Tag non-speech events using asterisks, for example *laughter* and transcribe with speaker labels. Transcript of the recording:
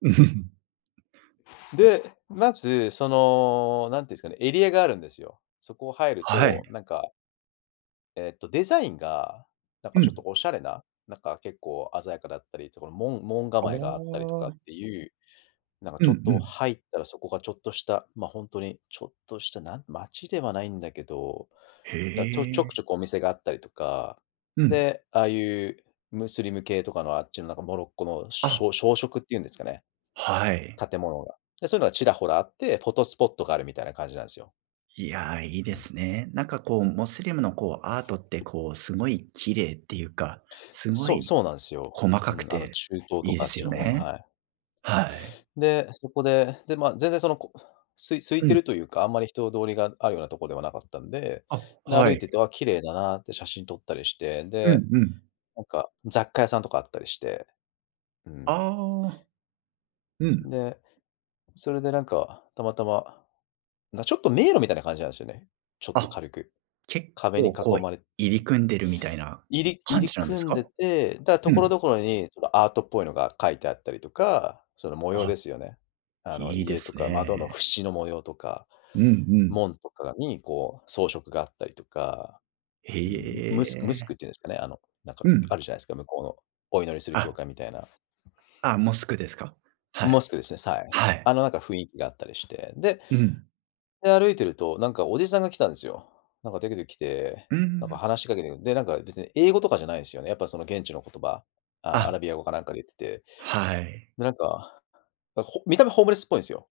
Speaker 1: *chuckles*
Speaker 2: で、まず、その、何て言うんすかね、エリアがあるんですよ。そこを入る
Speaker 1: はい。
Speaker 2: と、なんかえっと、デザインが、なんか
Speaker 1: う
Speaker 2: ちょっと
Speaker 1: ん。
Speaker 2: おしゃれな、なんか結構鮮やかだったりとか、もん門
Speaker 1: あ
Speaker 2: 構えがあったりとかっ
Speaker 1: あ。
Speaker 2: ていう、なんか
Speaker 1: う
Speaker 2: ち
Speaker 1: ん
Speaker 2: ょっ
Speaker 1: う
Speaker 2: と
Speaker 1: ん。
Speaker 2: 入ったらそこがちょっとした、ま、ほんとにちょっとした、な、街ではないんだけど、だ、と、ちょ
Speaker 1: へ
Speaker 2: くち
Speaker 1: え。
Speaker 2: ょこお店があったりとか、
Speaker 1: うん。
Speaker 2: で、ああいうムスリム系とかのあっちのなんかモロッコのし
Speaker 1: あ。
Speaker 2: ょしょうしょくっていうんですかね？
Speaker 1: はい。
Speaker 2: 建物が、で、そういうのがちらほらあって、フォトスポットがあるみたいな感じなんすよ。
Speaker 1: いや、いい
Speaker 2: う
Speaker 1: で
Speaker 2: ん。
Speaker 1: すね。なんかこう、モスリムのこう、アートってこう、すごい綺麗っていうか、すご
Speaker 2: そう、
Speaker 1: い
Speaker 2: そうなんすよ。
Speaker 1: 細
Speaker 2: う
Speaker 1: かく
Speaker 2: ん、あの
Speaker 1: て
Speaker 2: 中東
Speaker 1: い
Speaker 2: と
Speaker 1: いで
Speaker 2: かあっ
Speaker 1: す
Speaker 2: ち
Speaker 1: よ
Speaker 2: の方の、
Speaker 1: ね。
Speaker 2: はい。
Speaker 1: はい。
Speaker 2: で、そこで、で、まあ、全然その、こう、すい空い
Speaker 1: う
Speaker 2: て
Speaker 1: ん。
Speaker 2: るというか、あんまり人通りがあるようなとこではなかったんで、
Speaker 1: あ、
Speaker 2: で、歩
Speaker 1: は
Speaker 2: い
Speaker 1: い。
Speaker 2: てて、あ、綺麗だなって写真撮ったりして、
Speaker 1: う
Speaker 2: で、
Speaker 1: んうん。
Speaker 2: なんか、雑貨屋さんとかあったりして。うん。
Speaker 1: ああ。うん。
Speaker 2: で、それでなんか、たまたま、な、ちょっと迷路みたいな感じなんすよね。ちょっと
Speaker 1: あ、
Speaker 2: 軽く
Speaker 1: 結
Speaker 2: 壁に囲
Speaker 1: 構こう、
Speaker 2: まれ
Speaker 1: 入り組んでるみたいな
Speaker 2: 入り入
Speaker 1: 感
Speaker 2: り
Speaker 1: じなんです
Speaker 2: 組ん
Speaker 1: か？
Speaker 2: でて、だ、
Speaker 1: う
Speaker 2: 所
Speaker 1: ん。
Speaker 2: 々にそのアートっぽいのが描いてあったりとか、その模
Speaker 1: あ、
Speaker 2: 様
Speaker 1: は
Speaker 2: ですよね。あの、
Speaker 1: い。いいで
Speaker 2: 家と
Speaker 1: す
Speaker 2: か
Speaker 1: ね。
Speaker 2: 窓のふしの模様とか、
Speaker 1: うんうん。
Speaker 2: 門とかにこう装飾があったりとか、
Speaker 1: へ
Speaker 2: うー
Speaker 1: い、
Speaker 2: ん、ムスクム
Speaker 1: え
Speaker 2: スク
Speaker 1: え。
Speaker 2: っていうんすかね。あの、なん
Speaker 1: う
Speaker 2: かあ
Speaker 1: ん。
Speaker 2: るじゃないすか、向こうのお祈りする教
Speaker 1: あ。
Speaker 2: 会みたいな。
Speaker 1: あ、モスクですか？はい。
Speaker 2: モスクですね、さい。
Speaker 1: はい。
Speaker 2: あの、なんか雰囲気があったりして、で
Speaker 1: ふふん。
Speaker 2: で、歩いてると、なんかおじさんが来たんすよ。なんか、でけで来て、
Speaker 1: うー
Speaker 2: なんか
Speaker 1: ん。
Speaker 2: 話しかけてう、で、なんか別に英語とかじゃないんすよね。やっぱその現地の言葉、あ、ア
Speaker 1: あ。
Speaker 2: ラビア語かなんかで言ってて。
Speaker 1: はい。
Speaker 2: で、なんか、だ、ほ見た目ホームレスっぽいんすよ。